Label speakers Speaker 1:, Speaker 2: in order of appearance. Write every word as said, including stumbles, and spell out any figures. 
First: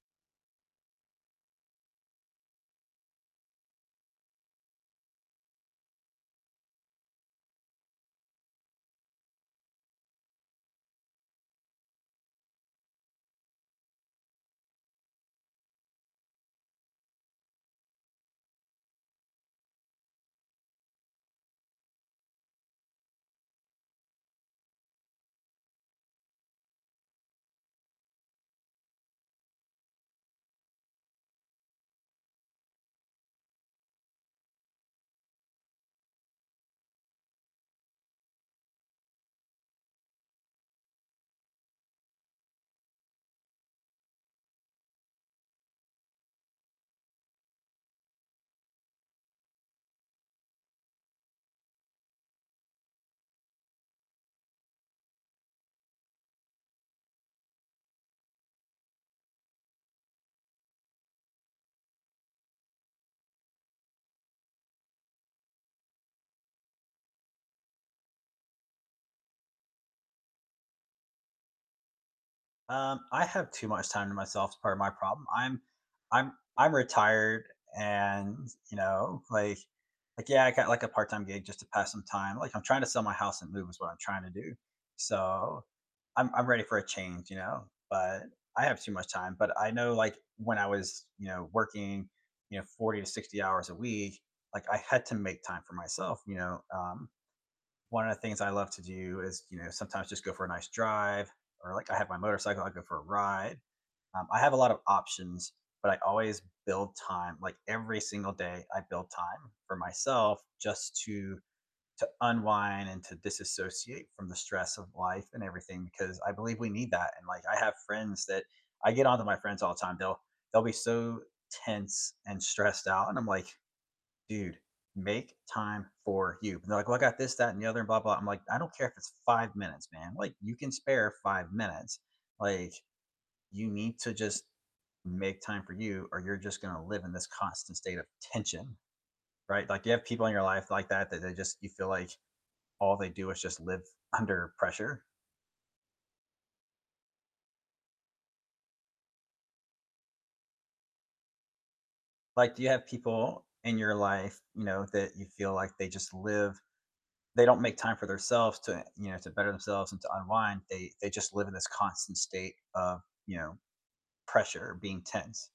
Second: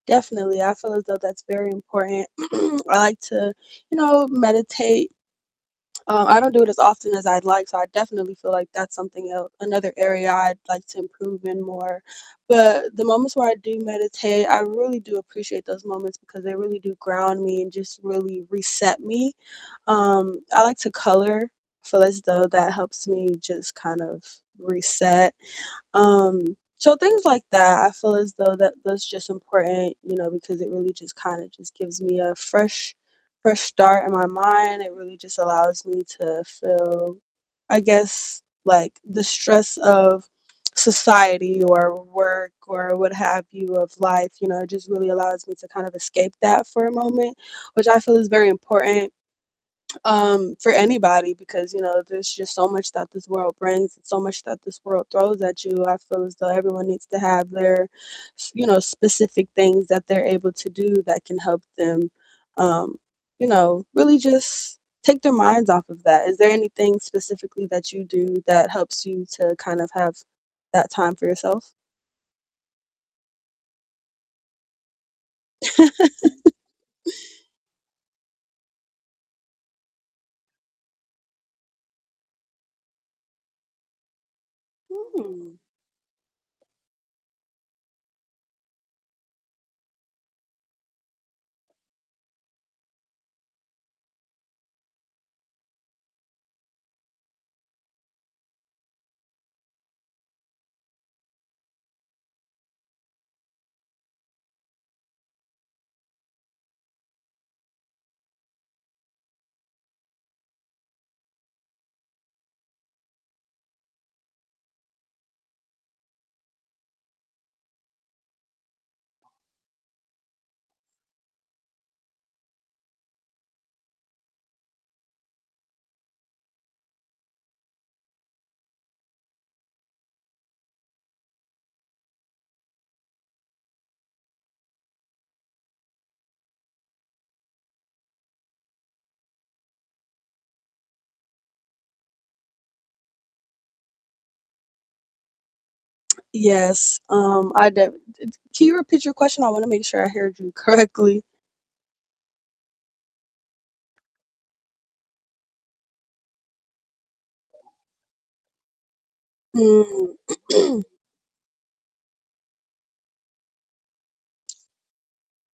Speaker 1: Definitely, I feel as though that's very important. I like to, you know, meditate. Um, I don't do it as often as I'd like, so I definitely feel like that's something el another area I'd like to improve in more, but the moments where I do meditate, I really do appreciate those moments, because they really do ground me and just really reset me. Um, I like to color, feel as though that helps me just kind of reset. Um, so things like that, I feel as though that those just important, you know, because it really just kinda just gives me a fresh fresh start in my mind, it really just allows me to feel, I guess, like the stress of society or work or what have you of life, you know, it just really allows me to kind of escape that for a moment, which I feel is very important, um, for anybody, because, you know, there's just so much that this world brings and so much that this world throws at you, I feel as though everyone needs to have their s you know, specific things that they're able to do that can help them, um, you know, really just take their minds off of that. Is there anything specifically that you do that helps you to kind of have that time for yourself?
Speaker 2: Um, I have too much time to myself is part of my problem, I'm I'm I'm retired and, you know, like like, yeah, I got, like, a part-time gig just to pass some time, like, I'm trying to sell my house and move is what I'm trying to do,
Speaker 1: Hmm.
Speaker 2: so, I'm I'm ready for a change, you know? But I have too much time. But I know, like, when I was, you know, working, you know, forty to sixty hours a week, like, I had to make time for myself, you know, um, one of the things I love to do is, you know, sometimes just go for a nice drive or, like, I have my motorcycle, I go for a ride, um, I have a lot of options, but I always build time, like, every single day I build time for myself just to to unwind and to disassociate from the stress of life and everything, because I believe we need that, and, like, I have friends that I get onto my friends all the time, they'll they'll be so tense and stressed out and I'm like, "Dude, make time for you," and they're like, "Well, I got this, that, and the other, and blah, blah," I'm like, "I don't care if it's five minutes, man. Like, you can spare five minutes. Like, you need to just make time for you or you're just gonna live in this constant state of tension," right? Like, do you have people in your life like that, that they just you feel like all they do is just live under pressure?
Speaker 1: Yes, um, I d it Can you repeat your question? I wanna make sure I haird you correctly.
Speaker 2: Like, do you have people in your life, you know, that you feel like they just live They don't make time for their selves to en you know, to better themselves and to
Speaker 1: Mm.
Speaker 2: unwind, they they just live in this constant state of, you know, pressure, being tense?